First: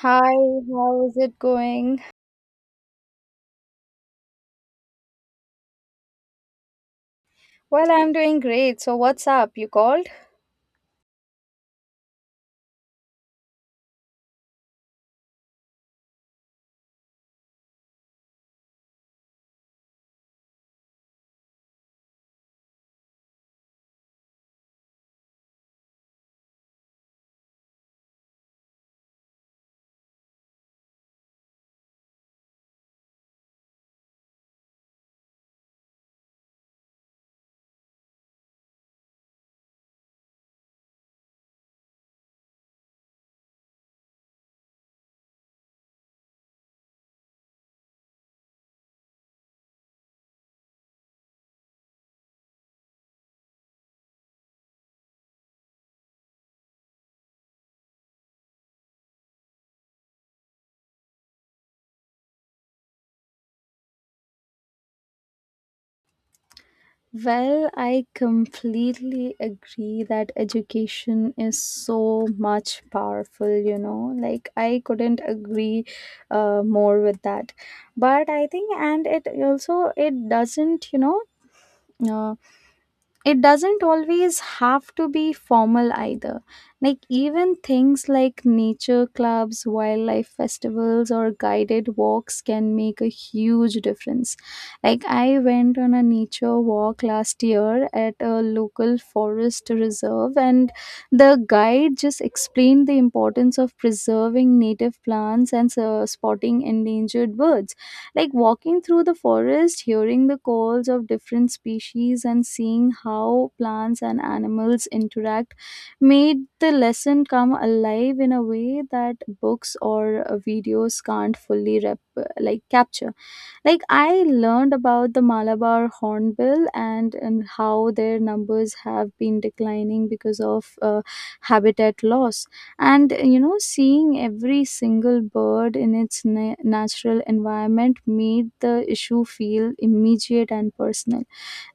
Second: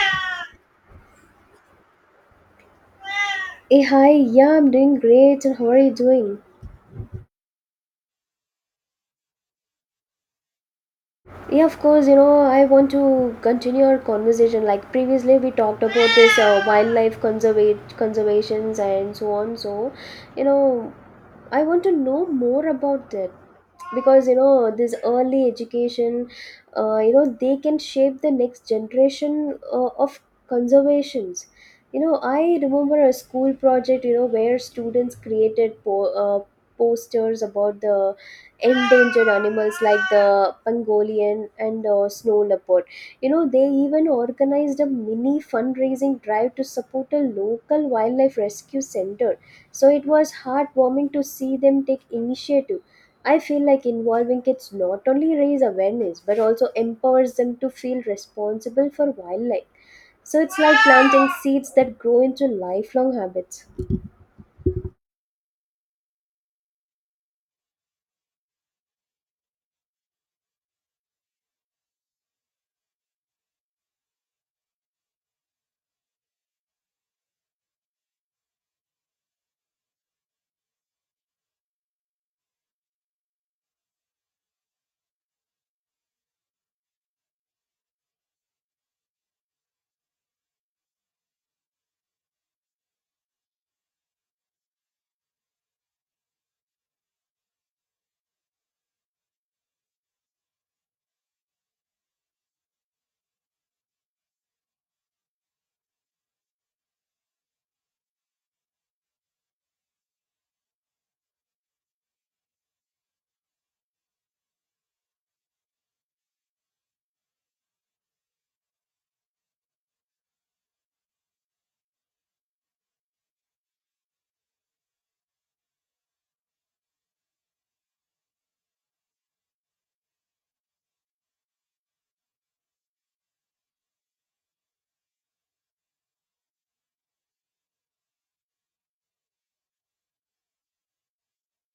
Hi, how is it going? Hey, hi, yeah, I'm doing great. And how are you doing? Well, I'm doing great. So, what's up? You called? Yeah, of course, you know, I want to continue our conversation. Like previously, we talked about this wildlife conservate conservations and so on. So, you know, I want to know more about that. Because you know this early education, you know they can shape the next generation of conservations. You know I remember a school project, you know, where students created posters about the endangered animals like the pangolin and snow leopard. You know, they even organized a mini fundraising drive to support a local wildlife rescue center, so it was heartwarming to see them take initiative. I feel like involving kids not only raise awareness but also empowers them to feel responsible for wildlife. So it's like planting seeds that grow into lifelong habits. Well, I completely agree that education is so much powerful, you know. Like, I couldn't agree more with that. But I think, and it also, it doesn't, you know, uh, it doesn't always have to be formal either. Like, even things like nature clubs, wildlife festivals, or guided walks can make a huge difference. Like, I went on a nature walk last year at a local forest reserve, and the guide just explained the importance of preserving native plants and spotting endangered birds, like walking through the forest, hearing the calls of different species and seeing how plants and animals interact made the lesson come alive in a way that books or videos can't fully capture. Like I learned about the Malabar hornbill, and how their numbers have been declining because of habitat loss. And you know, seeing every single bird in its natural environment made the issue feel immediate and personal.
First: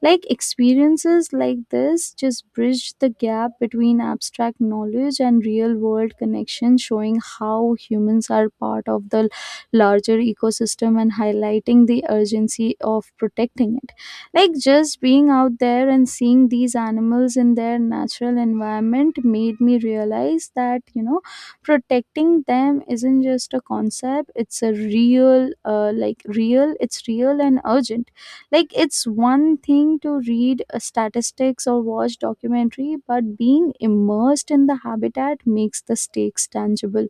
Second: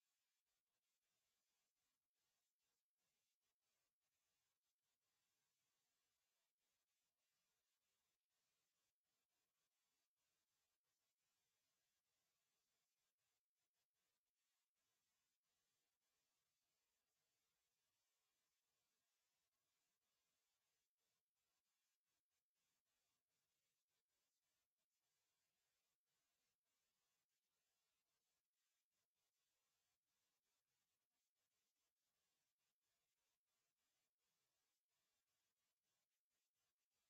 Like experiences like this just bridge the gap between abstract knowledge and real world connection, showing how humans are part of the larger ecosystem and highlighting the urgency of protecting it. Like just being out there and seeing these animals in their natural environment made me realize that, you know, protecting them isn't just a concept, it's a real, it's real and urgent. Like it's one thing to read statistics or watch documentary, but being immersed in the habitat makes the stakes tangible.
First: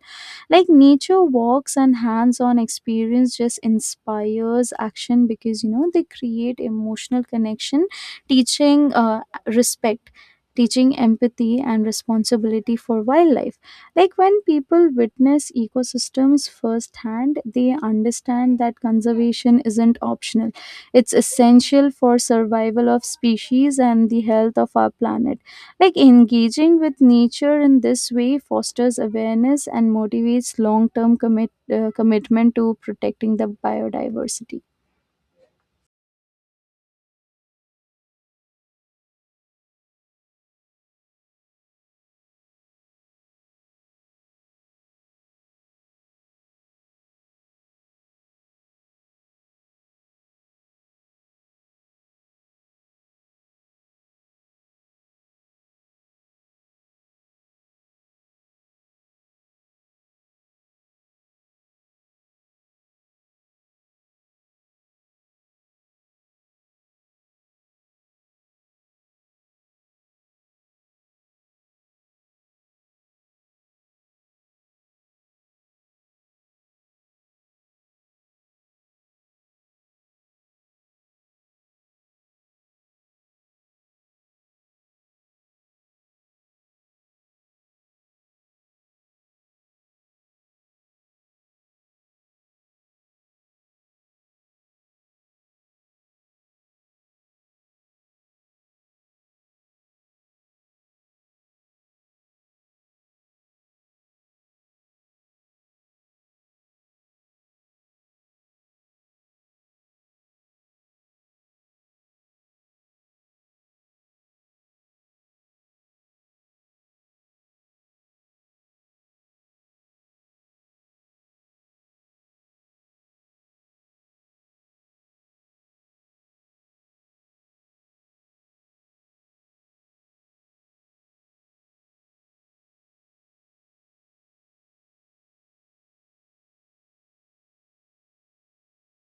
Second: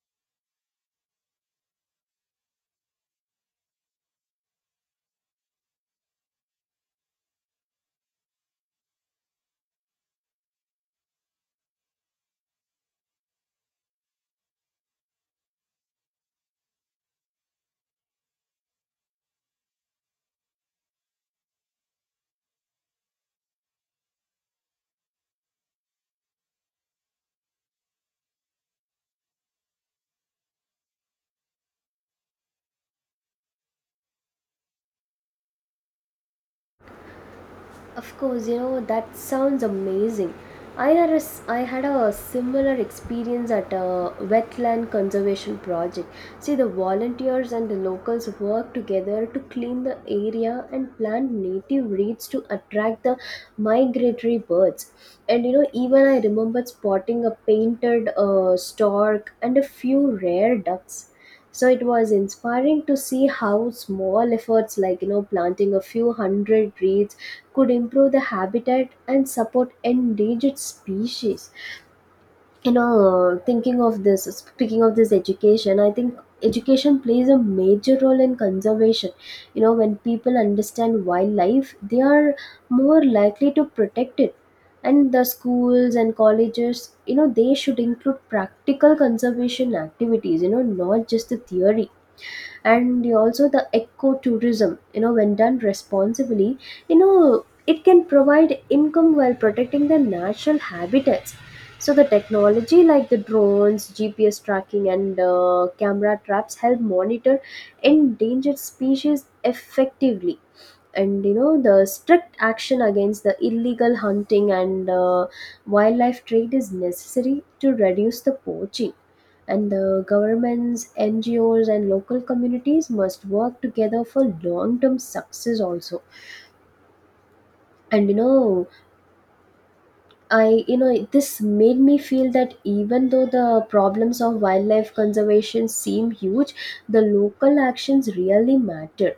Like nature walks and hands-on experience just inspires action because you know they create emotional connection, teaching respect, teaching empathy and responsibility for wildlife. Like when people witness ecosystems firsthand, they understand that conservation isn't optional, it's essential for survival of species and the health of our planet. Like engaging with nature in this way fosters awareness and motivates long term commitment to protecting the biodiversity. Of course, you know, that sounds amazing. I had a similar experience at a wetland conservation project. See, the volunteers and the locals worked together to clean the area and plant native reeds to attract the migratory birds. And you know, even I remember spotting a painted stork and a few rare ducks. So it was inspiring to see how small efforts like, you know, planting a few hundred reeds could improve the habitat and support endangered species. You know, thinking of this speaking of this education, I think education plays a major role in conservation. You know, when people understand wildlife, they are more likely to protect it. And the schools and colleges, you know, they should include practical conservation activities, you know, not just the theory. And also the ecotourism, you know, when done responsibly, you know, it can provide income while protecting the natural habitats. So the technology like the drones, gps tracking, and camera traps help monitor endangered species effectively. And you know, the strict action against the illegal hunting and wildlife trade is necessary to reduce the poaching. And the governments, NGOs, and local communities must work together for long-term success also. And you know, I you know, this made me feel that even though the problems of wildlife conservation seem huge, the local actions really matter.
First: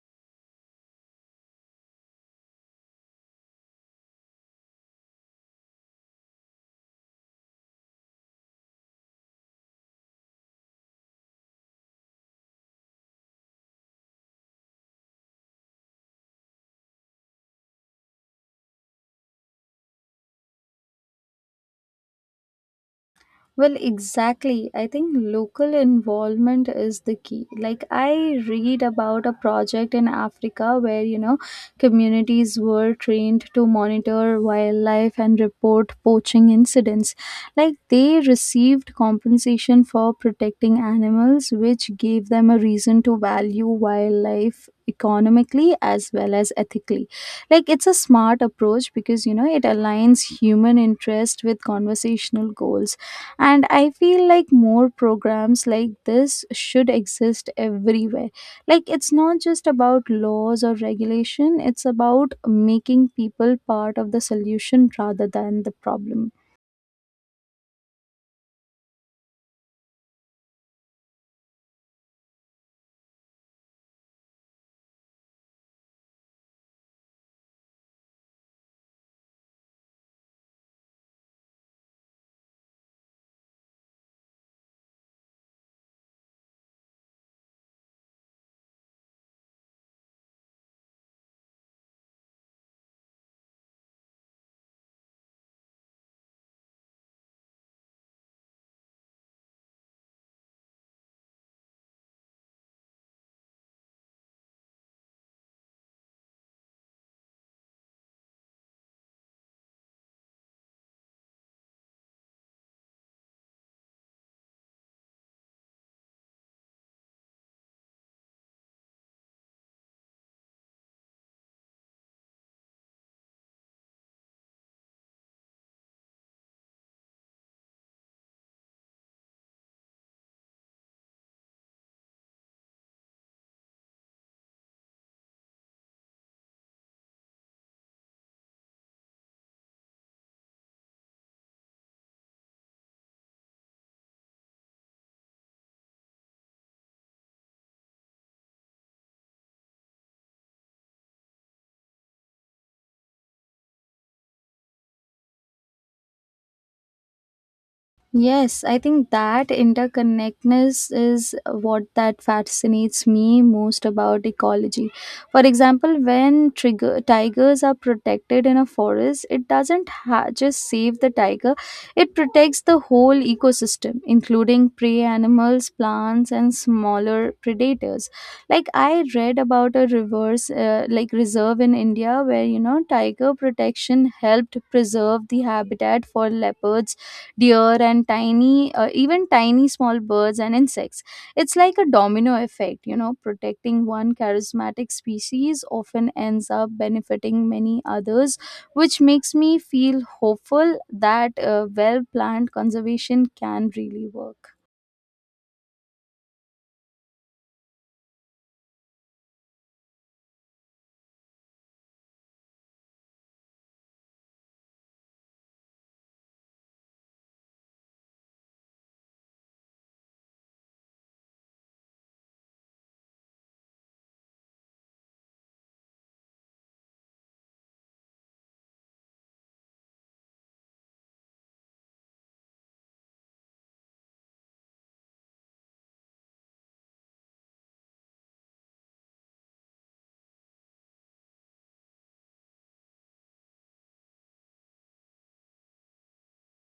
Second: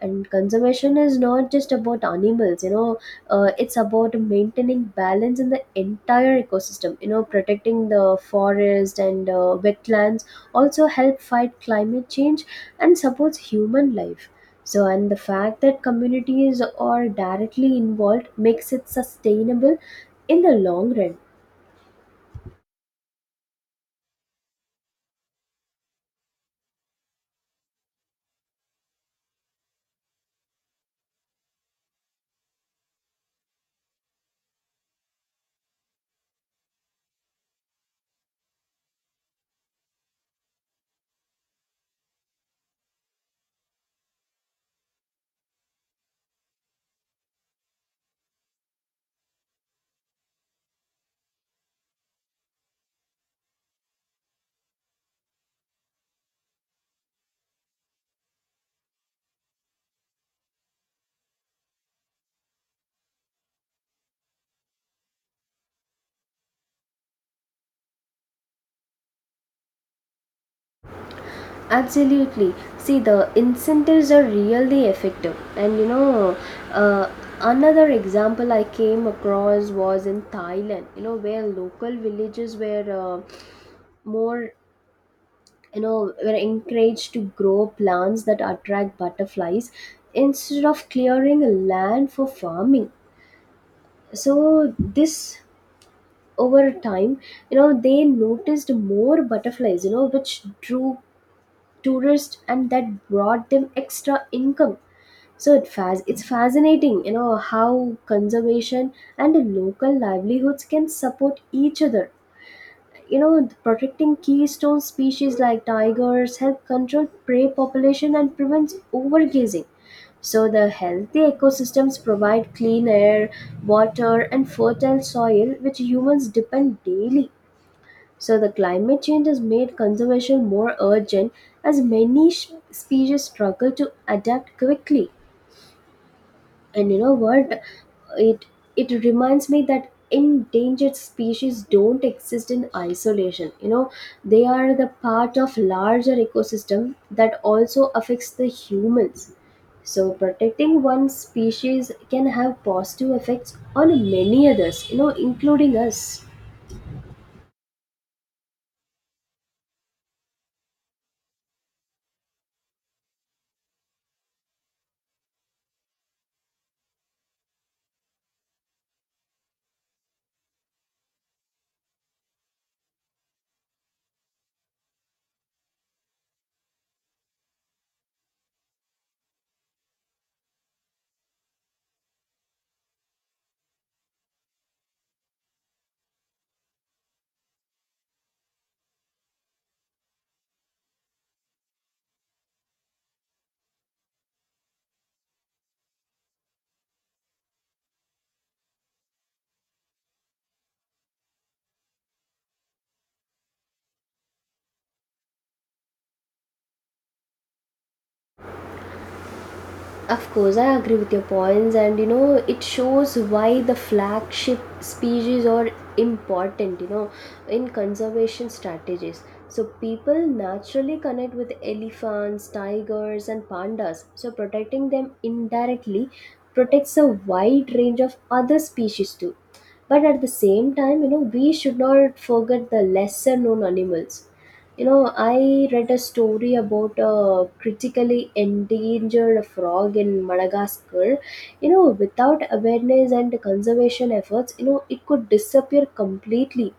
And conservation is not just about animals, you know, it's about maintaining balance in the entire ecosystem. You know, protecting the forest and wetlands also help fight climate change and supports human life. So, and the fact that communities are directly involved makes it sustainable in the long run. Well, exactly. I think local involvement is the key. Like, I read about a project in Africa where, you know, communities were trained to monitor wildlife and report poaching incidents. Like, they received compensation for protecting animals, which gave them a reason to value wildlife economically as well as ethically. Like it's a smart approach because you know it aligns human interest with conversational goals, and I feel like more programs like this should exist everywhere. Like it's not just about laws or regulation, it's about making people part of the solution rather than the problem. Absolutely. See, the incentives are really effective. And you know, uh, another example I came across was in Thailand, you know, where local villages were more, you know, were encouraged to grow plants that attract butterflies instead of clearing land for farming. So, this over time, you know, they noticed more butterflies, you know, which drew tourists, and that brought them extra income. So it it's fascinating, you know, how conservation and local livelihoods can support each other. You know, protecting keystone species like tigers help control prey population and prevents overgazing. So the healthy ecosystems provide clean air, water, and fertile soil, which humans depend daily. So the climate change has made conservation more urgent, as many species struggle to adapt quickly. And you know what? It it reminds me that endangered species don't exist in isolation. You know, they are the part of larger ecosystem that also affects the humans. So protecting one species can have positive effects on many others, you know, including us. Yes, I think that interconnectedness is what that fascinates me most about ecology. For example, when tigers are protected in a forest, it doesn't ha- just save the tiger, it protects the whole ecosystem, including prey animals, plants, and smaller predators. Like I read about a reverse, like reserve in India where you know tiger protection helped preserve the habitat for leopards, deer and tiny small birds and insects. It's like a domino effect, you know, protecting one charismatic species often ends up benefiting many others, which makes me feel hopeful that well planned conservation can really work. Of course, I agree with your points, and you know, it shows why the flagship species are important, you know, in conservation strategies. So, people naturally connect with elephants, tigers, and pandas. So, protecting them indirectly protects a wide range of other species too. But at the same time, you know, we should not forget the lesser known animals. You know, I read a story about a critically endangered frog in Madagascar. You know, without awareness and conservation efforts, you know, it could disappear completely.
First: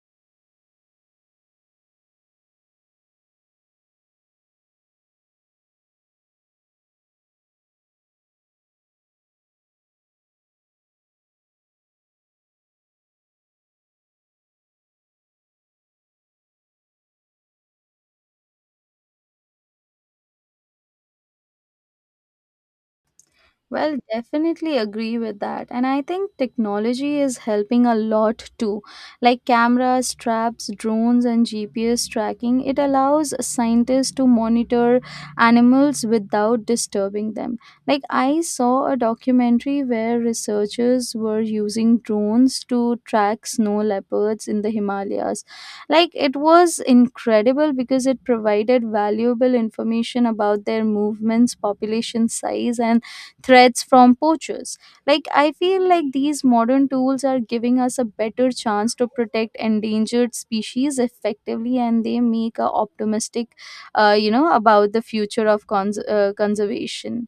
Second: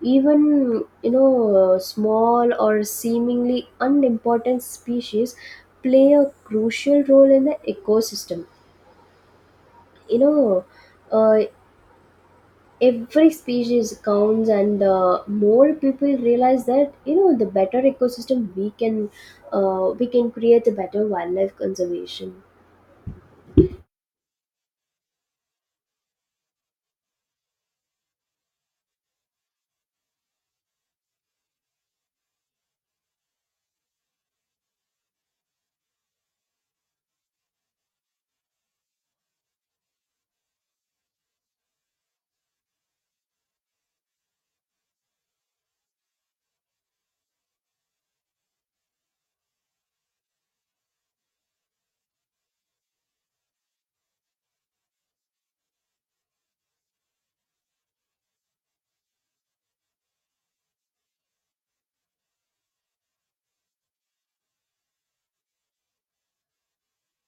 Even, you know, small or seemingly unimportant species play a crucial role in the ecosystem. You know, uh, every species counts, and more people realize that, you know, the better ecosystem we can create, the better wildlife conservation. Well, definitely agree with that. And I think technology is helping a lot too. Like cameras, traps, drones, and GPS tracking, it allows scientists to monitor animals without disturbing them. Like I saw a documentary where researchers were using drones to track snow leopards in the Himalayas. Like it was incredible because it provided valuable information about their movements, population size, and threats from poachers. Like, I feel like these modern tools are giving us a better chance to protect endangered species effectively, and they make a optimistic, you know, about the future of conservation.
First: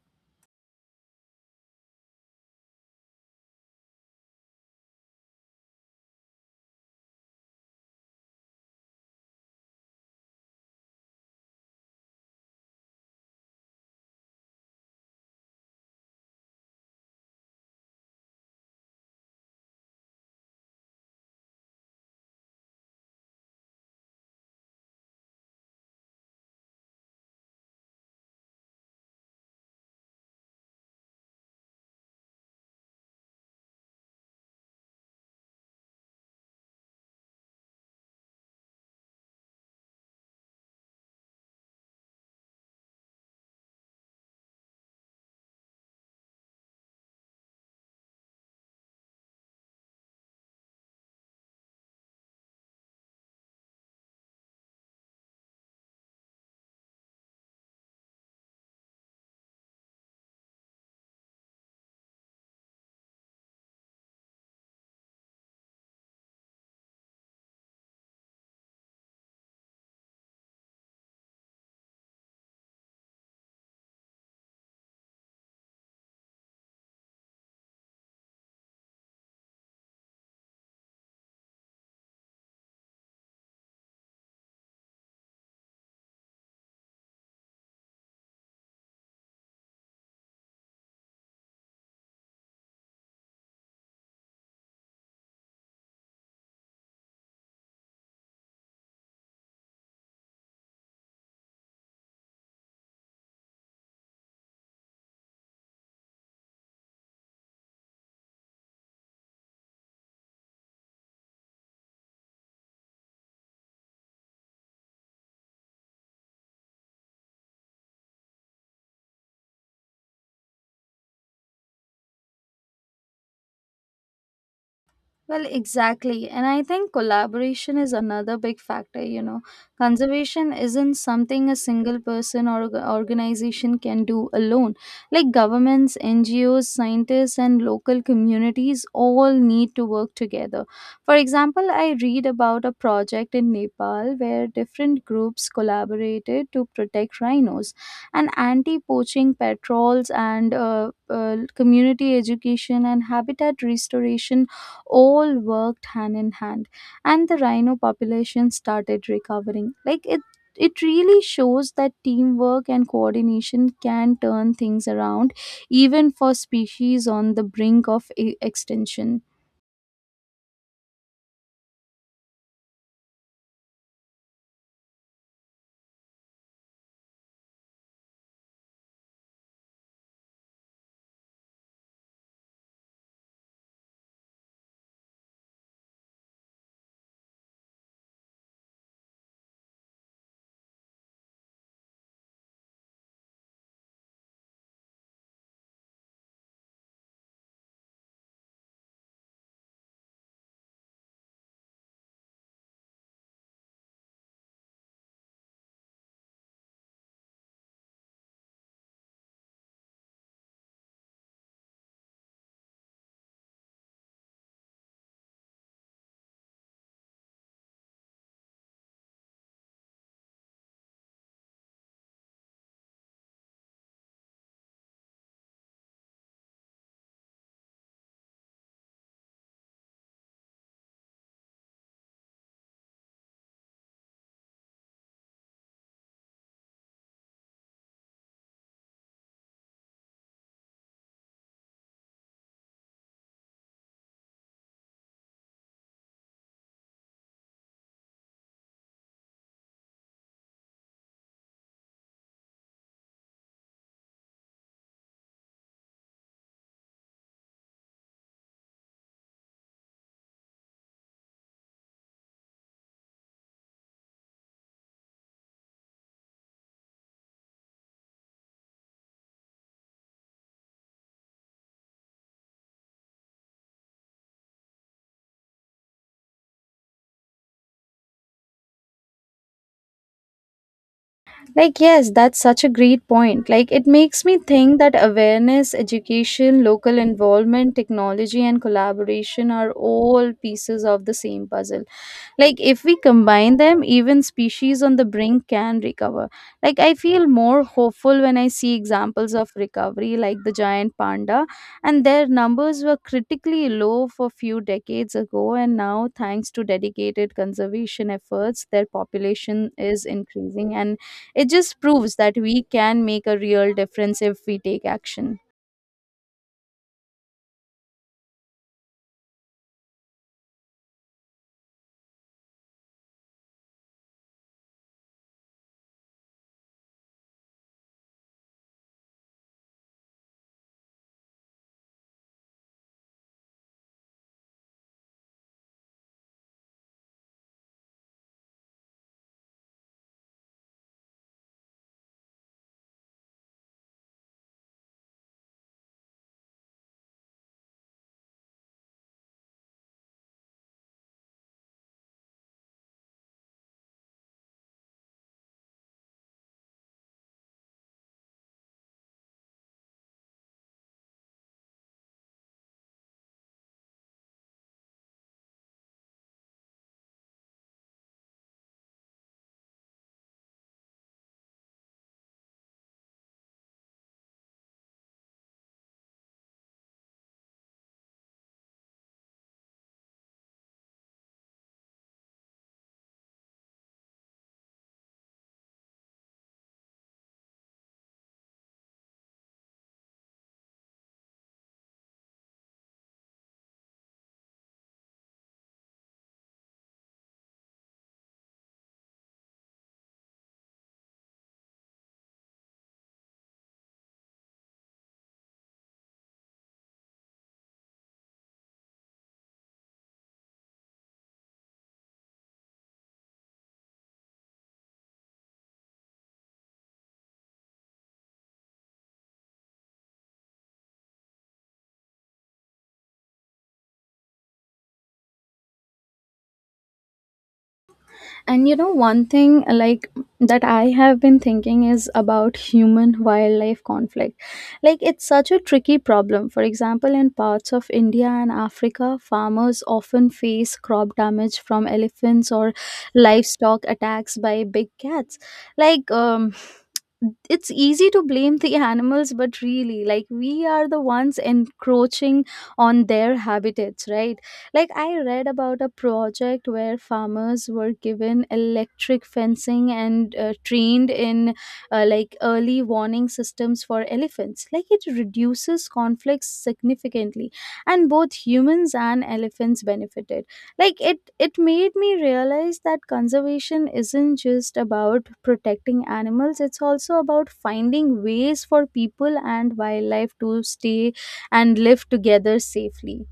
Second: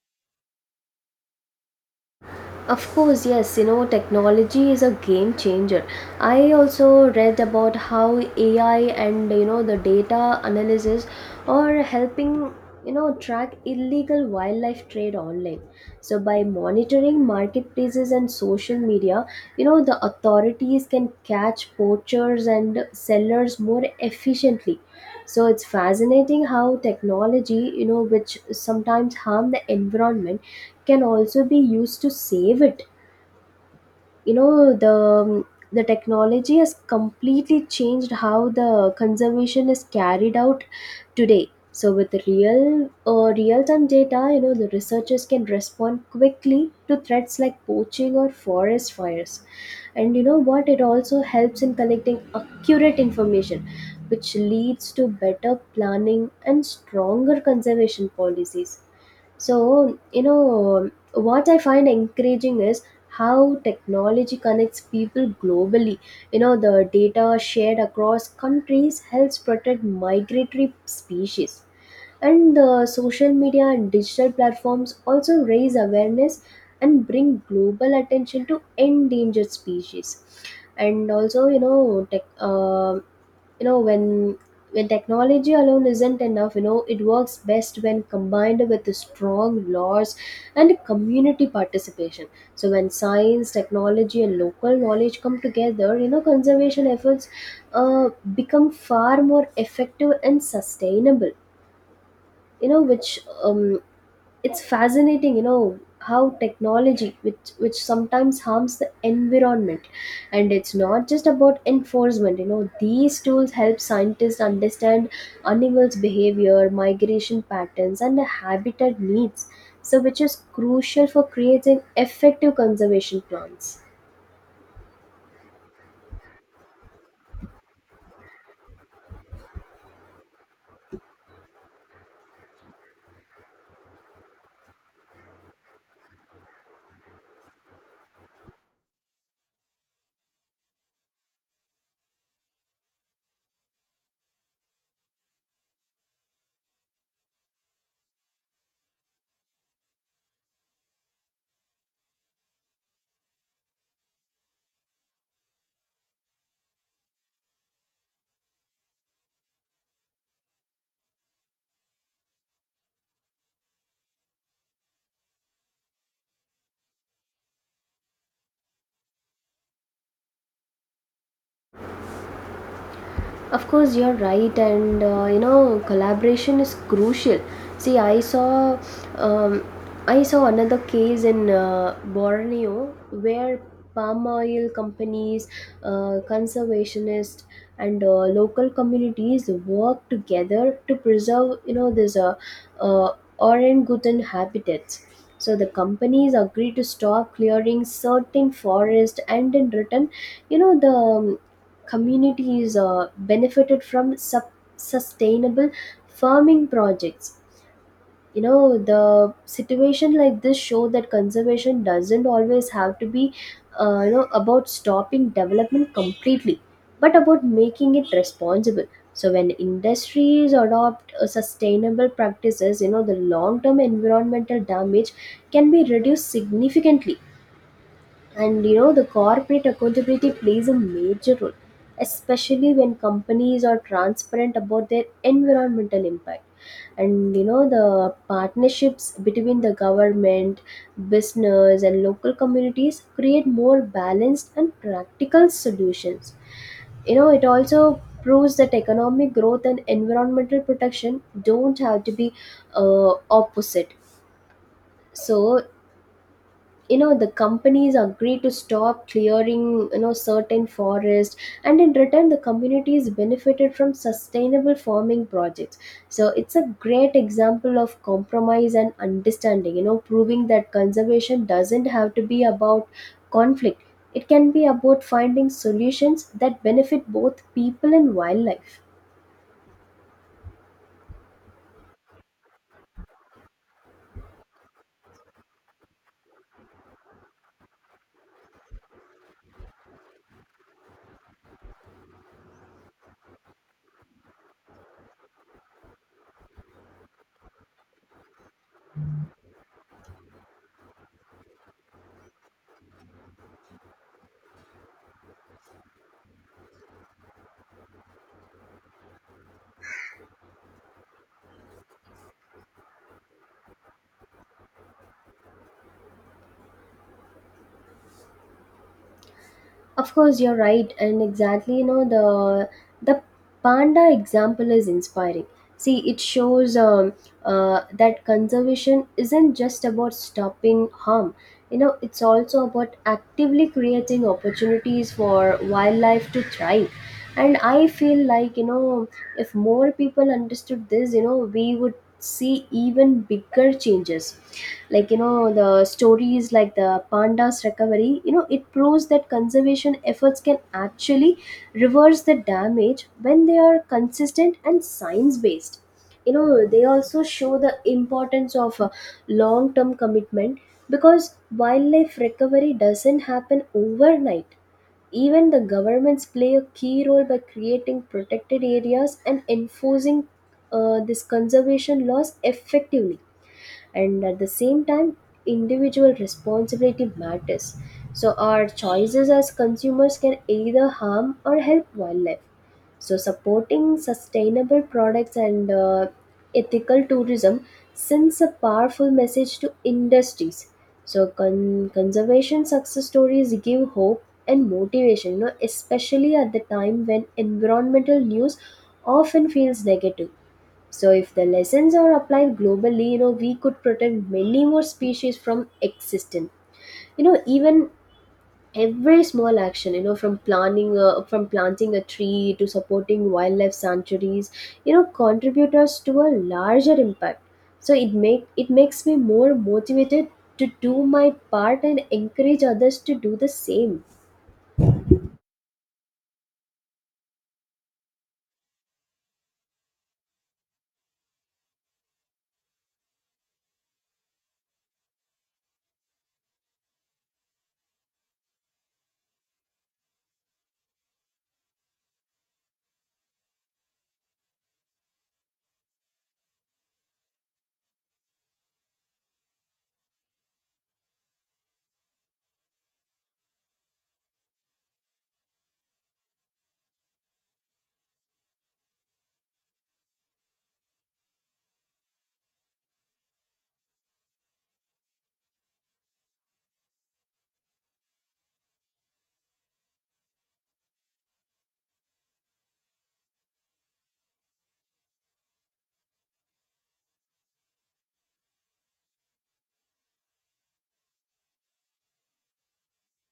Of course, yes, you know, technology is a game changer. I also read about how AI and, you know, the data analysis are helping, you know, track illegal wildlife trade online. So by monitoring marketplaces and social media, you know, the authorities can catch poachers and sellers more efficiently. So it's fascinating how technology, you know, which sometimes harm the environment, can also be used to save it. You know, the technology has completely changed how the conservation is carried out today. So with real time data, you know, the researchers can respond quickly to threats like poaching or forest fires. And you know what? It also helps in collecting accurate information, which leads to better planning and stronger conservation policies. So, you know, what I find encouraging is how technology connects people globally. You know, the data shared across countries helps protect migratory species. And the social media and digital platforms also raise awareness and bring global attention to endangered species. And also, you know, tech, you know when technology alone isn't enough, you know, it works best when combined with the strong laws and community participation. So when science, technology, and local knowledge come together, you know, conservation efforts uh, become far more effective and sustainable. You know, which um, it's fascinating, you know, how technology which sometimes harms the environment. And it's not just about enforcement, you know, these tools help scientists understand animals behavior, migration patterns, and the habitat needs. So which is crucial for creating effective conservation plans. Well, exactly. And I think collaboration is another big factor, you know. Conservation isn't something a single person or organization can do alone. Like governments, NGOs, scientists, and local communities all need to work together. For example, I read about a project in Nepal where different groups collaborated to protect rhinos, and anti poaching patrols, and community education and habitat restoration all worked hand in hand, and the rhino population started recovering. Like it really shows that teamwork and coordination can turn things around even for species on the brink of extinction. Of course, you're right, and you know, collaboration is crucial. See, um, I saw another case in Borneo where palm oil companies, conservationists, and local communities work together to preserve, you know, this uh, orangutan habitats. So the companies agree to stop clearing certain forest, and in return, you know, the communities benefited from sustainable farming projects. You know, the situation like this show that conservation doesn't always have to be, you know, about stopping development completely, but about making it responsible. So when industries adopt sustainable practices, you know, the long term environmental damage can be reduced significantly. And you know, the corporate accountability plays a major role, especially when companies are transparent about their environmental impact. And you know, the partnerships between the government, business, and local communities create more balanced and practical solutions. You know, it also proves that economic growth and environmental protection don't have to be opposite. So, you know, the companies agree to stop clearing, you know, certain forest, and in return the communities benefited from sustainable farming projects. So it's a great example of compromise and understanding, you know, proving that conservation doesn't have to be about conflict. It can be about finding solutions that benefit both people and wildlife. Like yes, that's such a great point. Like it makes me think that awareness, education, local involvement, technology and collaboration are all pieces of the same puzzle. Like if we combine them, even species on the brink can recover. Like I feel more hopeful when I see examples of recovery like the giant panda, and their numbers were critically low for few decades ago and now thanks to dedicated conservation efforts their population is increasing, and it just proves that we can make a real difference if we take action. Of course, you're right, and exactly, you know, the panda example is inspiring. See, it shows that conservation isn't just about stopping harm. You know, it's also about actively creating opportunities for wildlife to thrive. And I feel like, you know, if more people understood this, you know, we would see even bigger changes. Like, you know, the stories like the pandas recovery, you know, it proves that conservation efforts can actually reverse the damage when they are consistent and science based. You know, they also show the importance of long term commitment, because wildlife recovery doesn't happen overnight. Even the governments play a key role by creating protected areas and enforcing this conservation laws effectively. And at the same time, individual responsibility matters. So our choices as consumers can either harm or help wildlife. So supporting sustainable products and ethical tourism sends a powerful message to industries. So conservation success stories give hope and motivation, you know, especially at the time when environmental news often feels negative. So if the lessons are applied globally, you know, we could protect many more species from extinction. You know, even every small action, you know, from planting a tree to supporting wildlife sanctuaries, you know, contribute us to a larger impact. So it makes me more motivated to do my part and encourage others to do the same. And you know, one thing like that I have been thinking is about human wildlife conflict. Like, it's such a tricky problem. For example, in parts of India and Africa, farmers often face crop damage from elephants or livestock attacks by big cats. Like, it's easy to blame the animals, but really, like, we are the ones encroaching on their habitats, right? Like, I read about a project where farmers were given electric fencing and trained in like early warning systems for elephants. Like, it reduces conflicts significantly, and both humans and elephants benefited. Like, it made me realize that conservation isn't just about protecting animals, it's also about finding ways for people and wildlife to stay and live together safely.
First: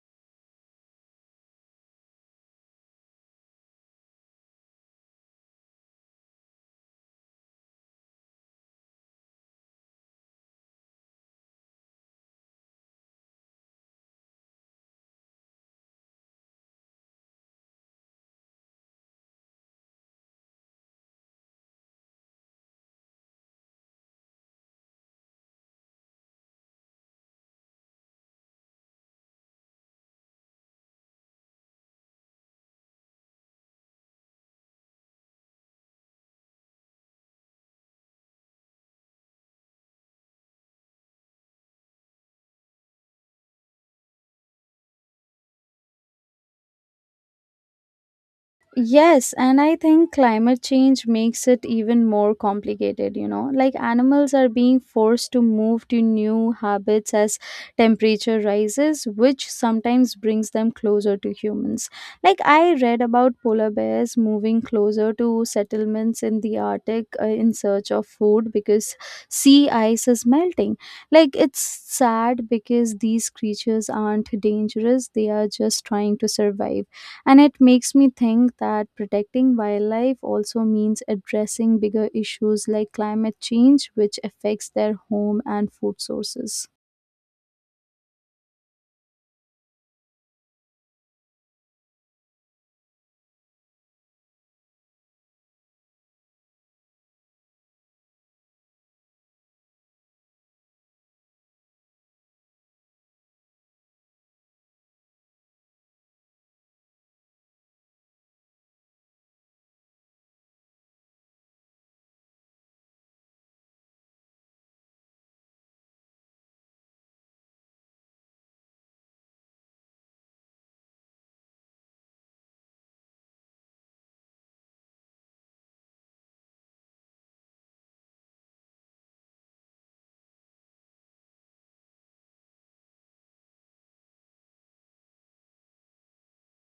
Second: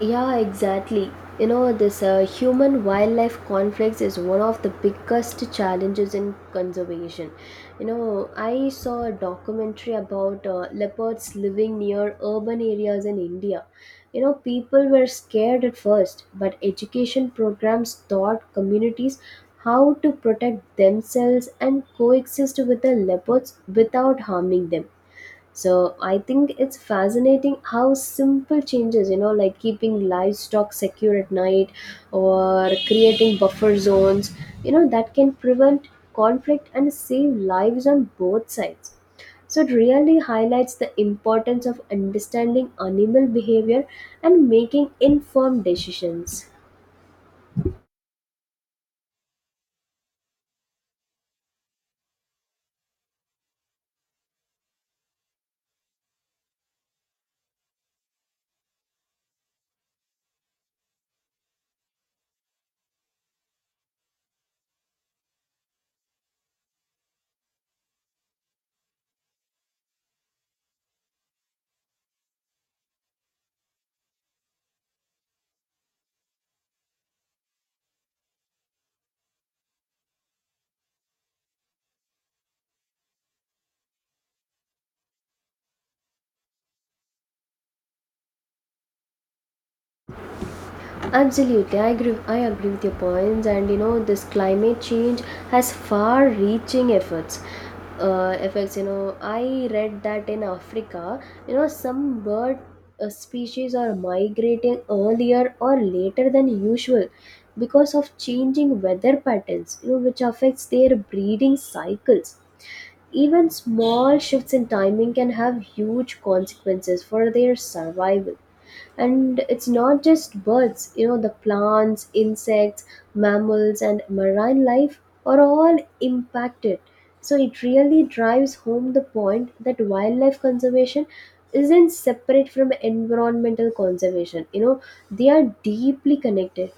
Yeah, exactly. You know, this human wildlife conflicts is one of the biggest challenges in conservation. You know, I saw a documentary about leopards living near urban areas in India. You know, people were scared at first, but education programs taught communities how to protect themselves and coexist with the leopards without harming them. So I think it's fascinating how simple changes, you know, like keeping livestock secure at night or creating buffer zones, you know, that can prevent conflict and save lives on both sides. So it really highlights the importance of understanding animal behavior and making informed decisions. Yes, and I think climate change makes it even more complicated, you know. Like animals are being forced to move to new habits as temperature rises, which sometimes brings them closer to humans. Like I read about polar bears moving closer to settlements in the Arctic in search of food because sea ice is melting. Like it's sad because these creatures aren't dangerous, they are just trying to survive, and it makes me think that protecting wildlife also means addressing bigger issues like climate change, which affects their home and food sources. Absolutely, I agree. I agree with your points, and you know this climate change has far-reaching effects. Effects, you know, I read that in Africa, you know, some bird species are migrating earlier or later than usual because of changing weather patterns, you know, which affects their breeding cycles. Even small shifts in timing can have huge consequences for their survival. And it's not just birds, you know, the plants, insects, mammals, and marine life are all impacted. So it really drives home the point that wildlife conservation isn't separate from environmental conservation. You know, they are deeply connected.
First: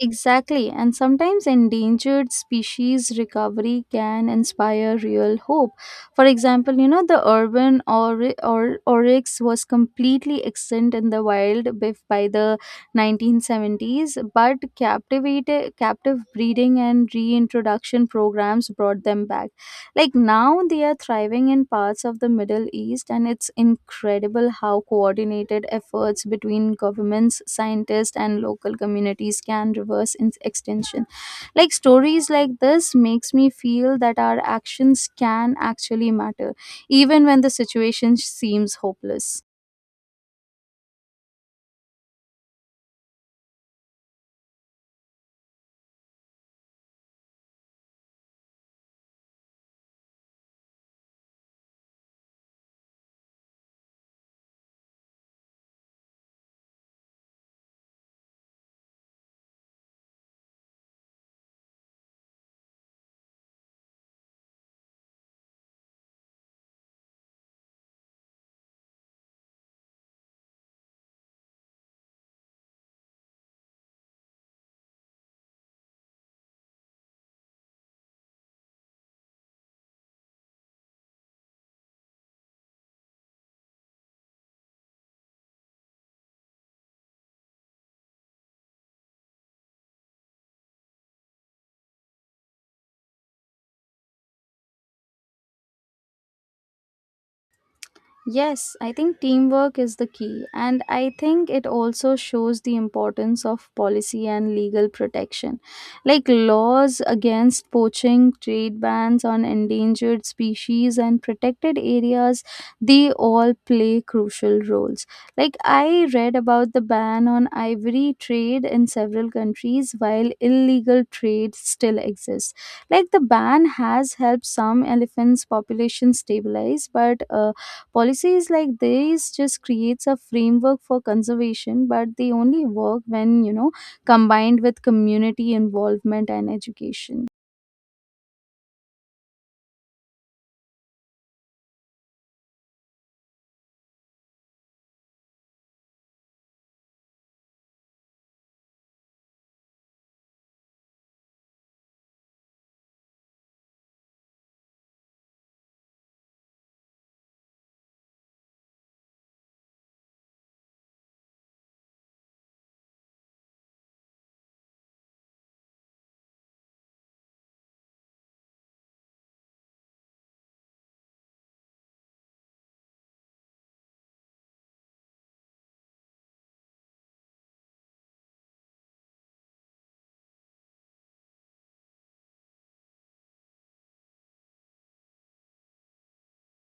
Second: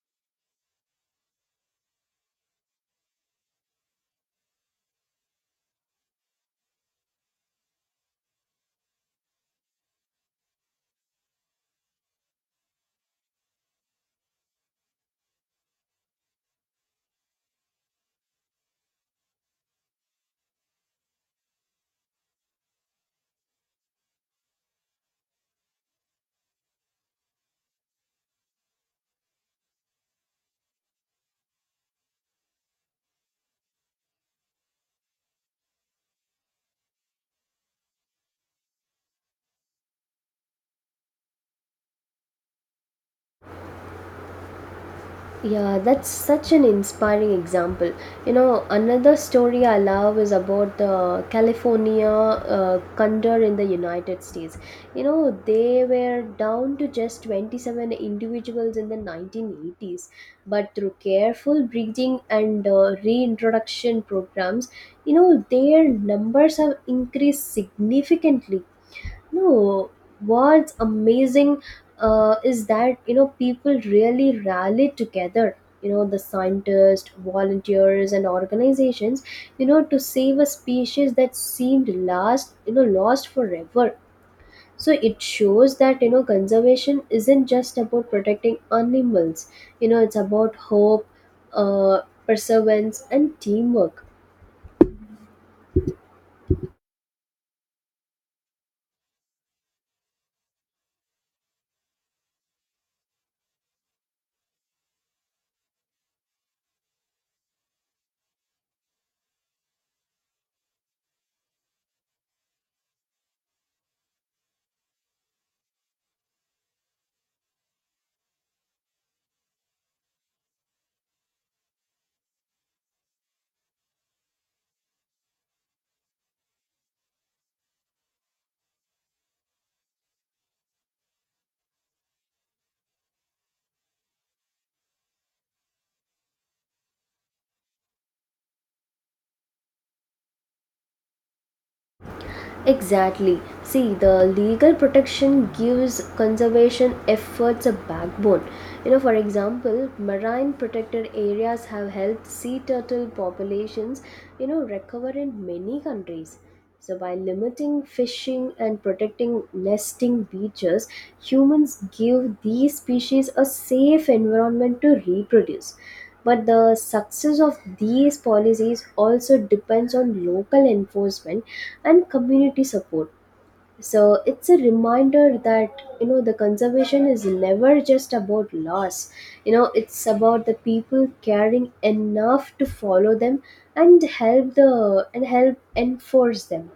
Exactly, and sometimes endangered species recovery can inspire real hope. For example, you know, the urban oryx was completely extinct in the wild by the 1970s, but captive breeding and reintroduction programs brought them back. Like now they are thriving in parts of the Middle East, and it's incredible how coordinated efforts between governments, scientists and local communities can reverse in extinction. Like stories like this makes me feel that our actions can actually matter even when the situation seems hopeless. Yeah, that's such an inspiring example. You know, another story I love is about the California Condor in the United States. You know, they were down to just 27 individuals in the 1980s, but through careful breeding and reintroduction programs, you know, their numbers have increased significantly. No, what's amazing is that you know people really rallied together. You know, the scientists, volunteers, and organizations. You know, to save a species that seemed last, you know, lost forever. So it shows that you know conservation isn't just about protecting animals. You know, it's about hope, uh, perseverance, and teamwork. Yes, I think teamwork is the key, and I think it also shows the importance of policy and legal protection. Like laws against poaching, trade bans on endangered species, and protected areas, they all play crucial roles. Like, I read about the ban on ivory trade in several countries while illegal trade still exists. Like, the ban has helped some elephants' population stabilize, but policies like these just creates a framework for conservation, but they only work when you know combined with community involvement and education. Exactly. See, the legal protection gives conservation efforts a backbone. You know, for example, marine protected areas have helped sea turtle populations, you know, recover in many countries. So, by limiting fishing and protecting nesting beaches, humans give these species a safe environment to reproduce. But the success of these policies also depends on local enforcement and community support. So it's a reminder that you know the conservation is never just about laws. You know, it's about the people caring enough to follow them and help enforce them.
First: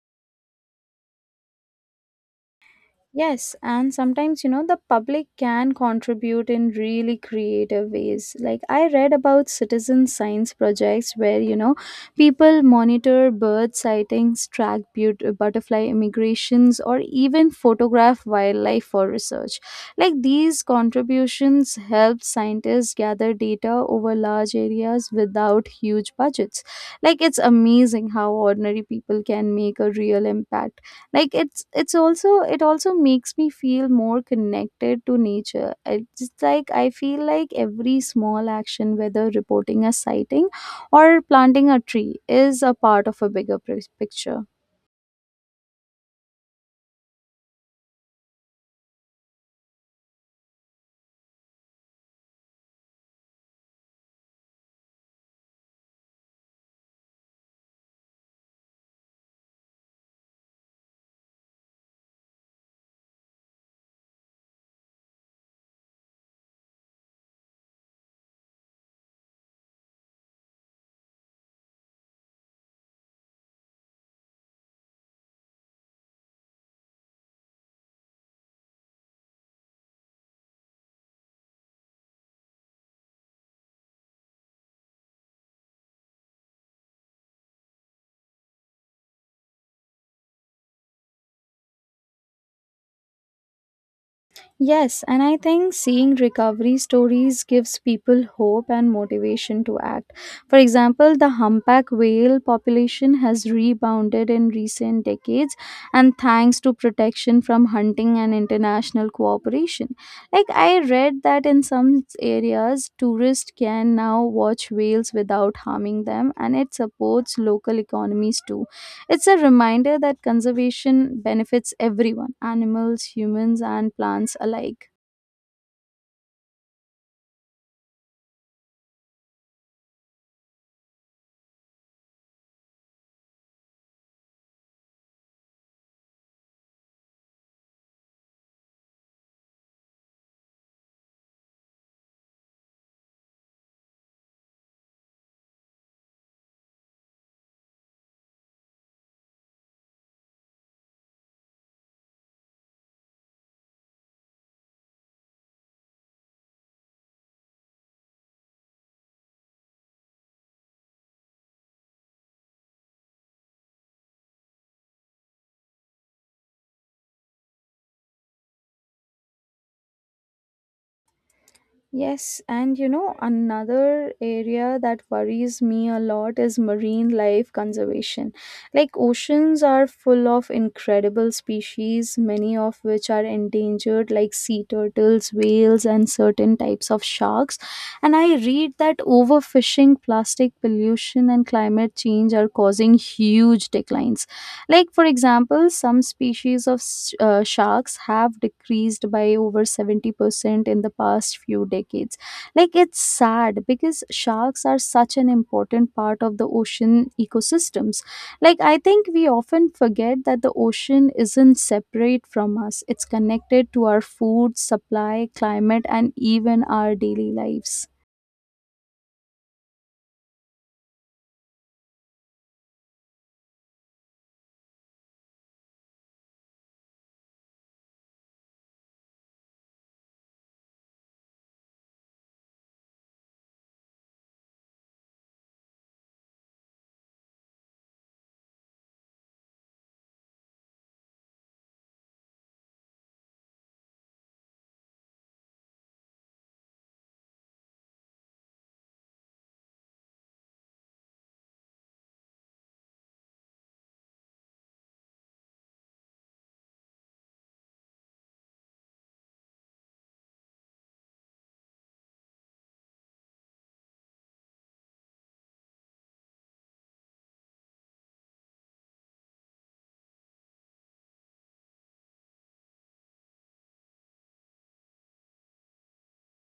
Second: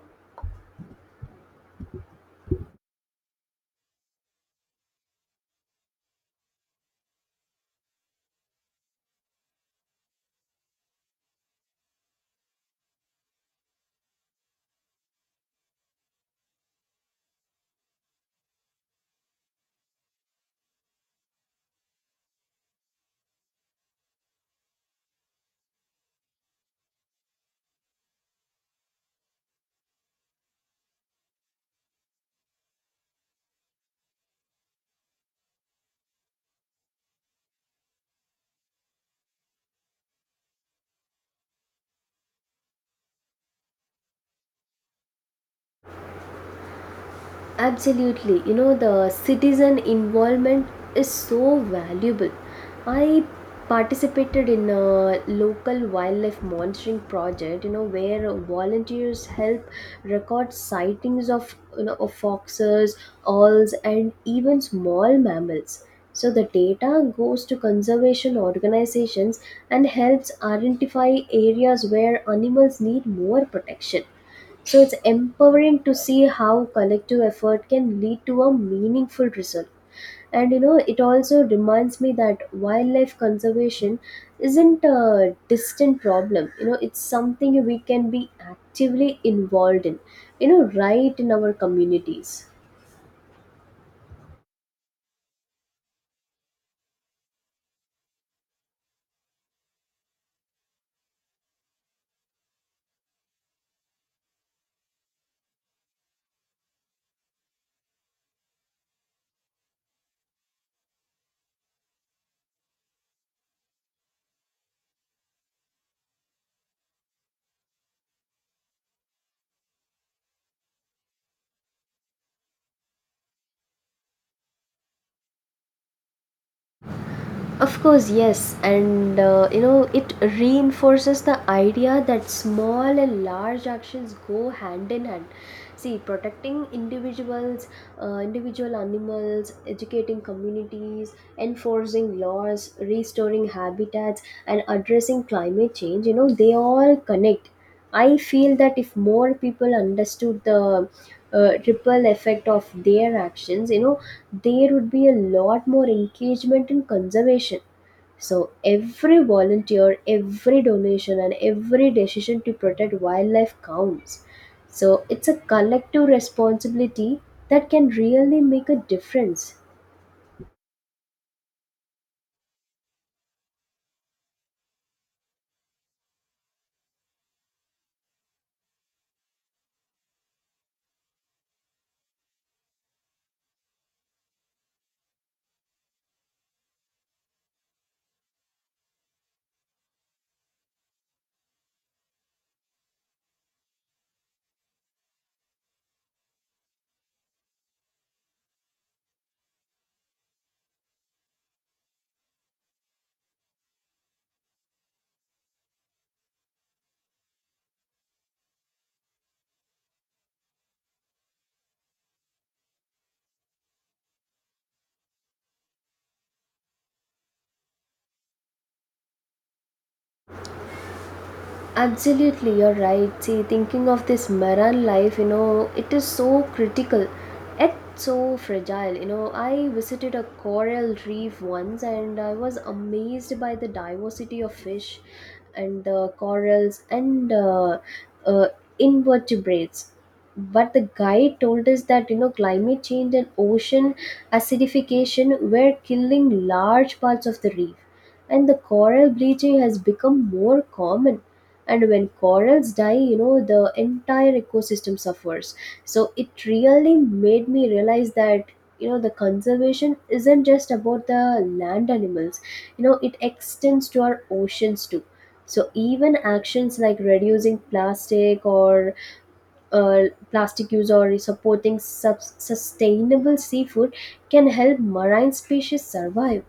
Yes, and sometimes you know the public can contribute in really creative ways. Like I read about citizen science projects where you know people monitor bird sightings, track butterfly immigrations, or even photograph wildlife for research. Like these contributions help scientists gather data over large areas without huge budgets. Like it's amazing how ordinary people can make a real impact. Like it also makes me feel more connected to nature. It's just like I feel like every small action, whether reporting a sighting or planting a tree, is a part of a bigger picture. Absolutely. You know, the citizen involvement is so valuable. I participated in a local wildlife monitoring project, you know, where volunteers help record sightings of, you know, of foxes, owls, and even small mammals. So the data goes to conservation organizations and helps identify areas where animals need more protection, so it's empowering to see how collective effort can lead to a meaningful result. And you know, it also reminds me that wildlife conservation isn't a distant problem. You know, it's something we can be actively involved in, you know, right in our communities. Yes, and I think seeing recovery stories gives people hope and motivation to act. For example, the humpback whale population has rebounded in recent decades and thanks to protection from hunting and international cooperation. Like I read that in some areas tourists can now watch whales without harming them and it supports local economies too. It's a reminder that conservation benefits everyone, animals, humans, and plants alike. Of course, yes, and you know, it reinforces the idea that small and large actions go hand in hand. See, protecting individuals, individual animals, educating communities, enforcing laws, restoring habitats, and addressing climate change, you know, they all connect. I feel that if more people understood the ripple effect of their actions, you know, there would be a lot more engagement in conservation. So every volunteer, every donation, and every decision to protect wildlife counts. So it's a collective responsibility that can really make a difference. Yes, and you know, another area that worries me a lot is marine life conservation. Like, oceans are full of incredible species, many of which are endangered, like sea turtles, whales, and certain types of sharks. And I read that overfishing, plastic pollution, and climate change are causing huge declines. Like, for example, some species of sharks have decreased by over 70% in the past few decades. Like, it's sad because sharks are such an important part of the ocean ecosystems. Like, I think we often forget that the ocean isn't separate from us, it's connected to our food, supply, climate, and even our daily lives. Absolutely, you're right. See, thinking of this marine life, you know, it is so critical yet so fragile. You know, I visited a coral reef once and I was amazed by the diversity of fish and the corals and uh, invertebrates. But the guide told us that, you know, climate change and ocean acidification were killing large parts of the reef. And the coral bleaching has become more common, and when corals die, you know, the entire ecosystem suffers. So it really made me realize that you know the conservation isn't just about the land animals. You know, it extends to our oceans too. So even actions like reducing plastic or uh, plastic use or supporting sustainable seafood can help marine species survive.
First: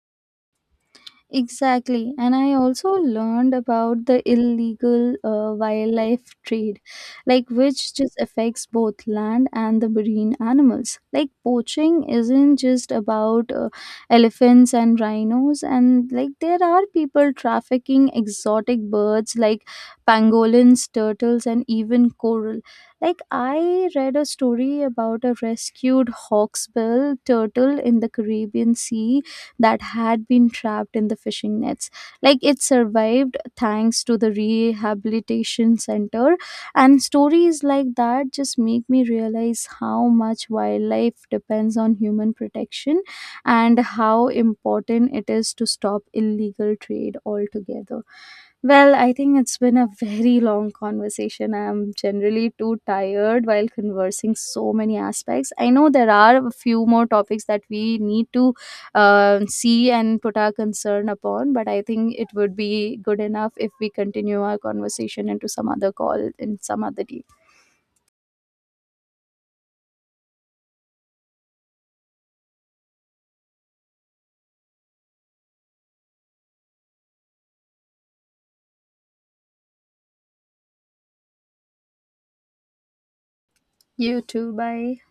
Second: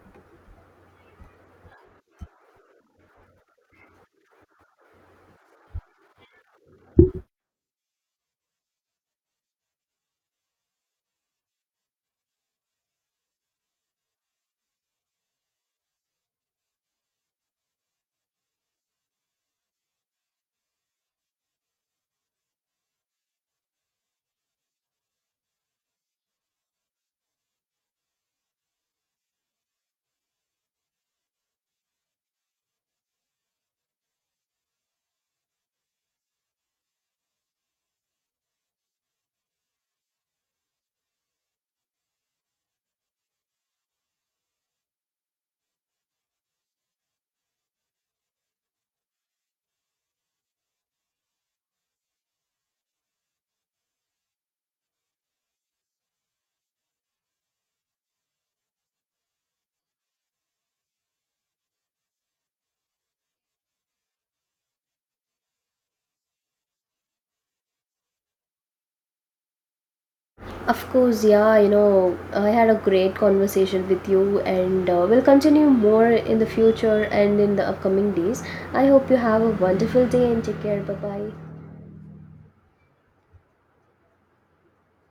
Exactly. And I also learned about the illegal wildlife trade, like which just affects both land and the marine animals. Like poaching isn't just about elephants and rhinos, and like there are people trafficking exotic birds like pangolins, turtles, and even coral. Like I read a story about a rescued hawksbill turtle in the Caribbean Sea that had been trapped in the fishing nets. Like it survived thanks to the rehabilitation center. And stories like that just make me realize how much wildlife depends on human protection and how important it is to stop illegal trade altogether. Well, I think it's been a very long conversation. I'm generally too tired while conversing so many aspects. I know there are a few more topics that we need to see and put our concern upon. But I think it would be good enough if we continue our conversation into some other call in some other day. Of course, yeah, you know, I had a great conversation with you, and we'll continue more in the future and in the upcoming days. I hope you have a wonderful day and take care. Bye bye. You too. Bye.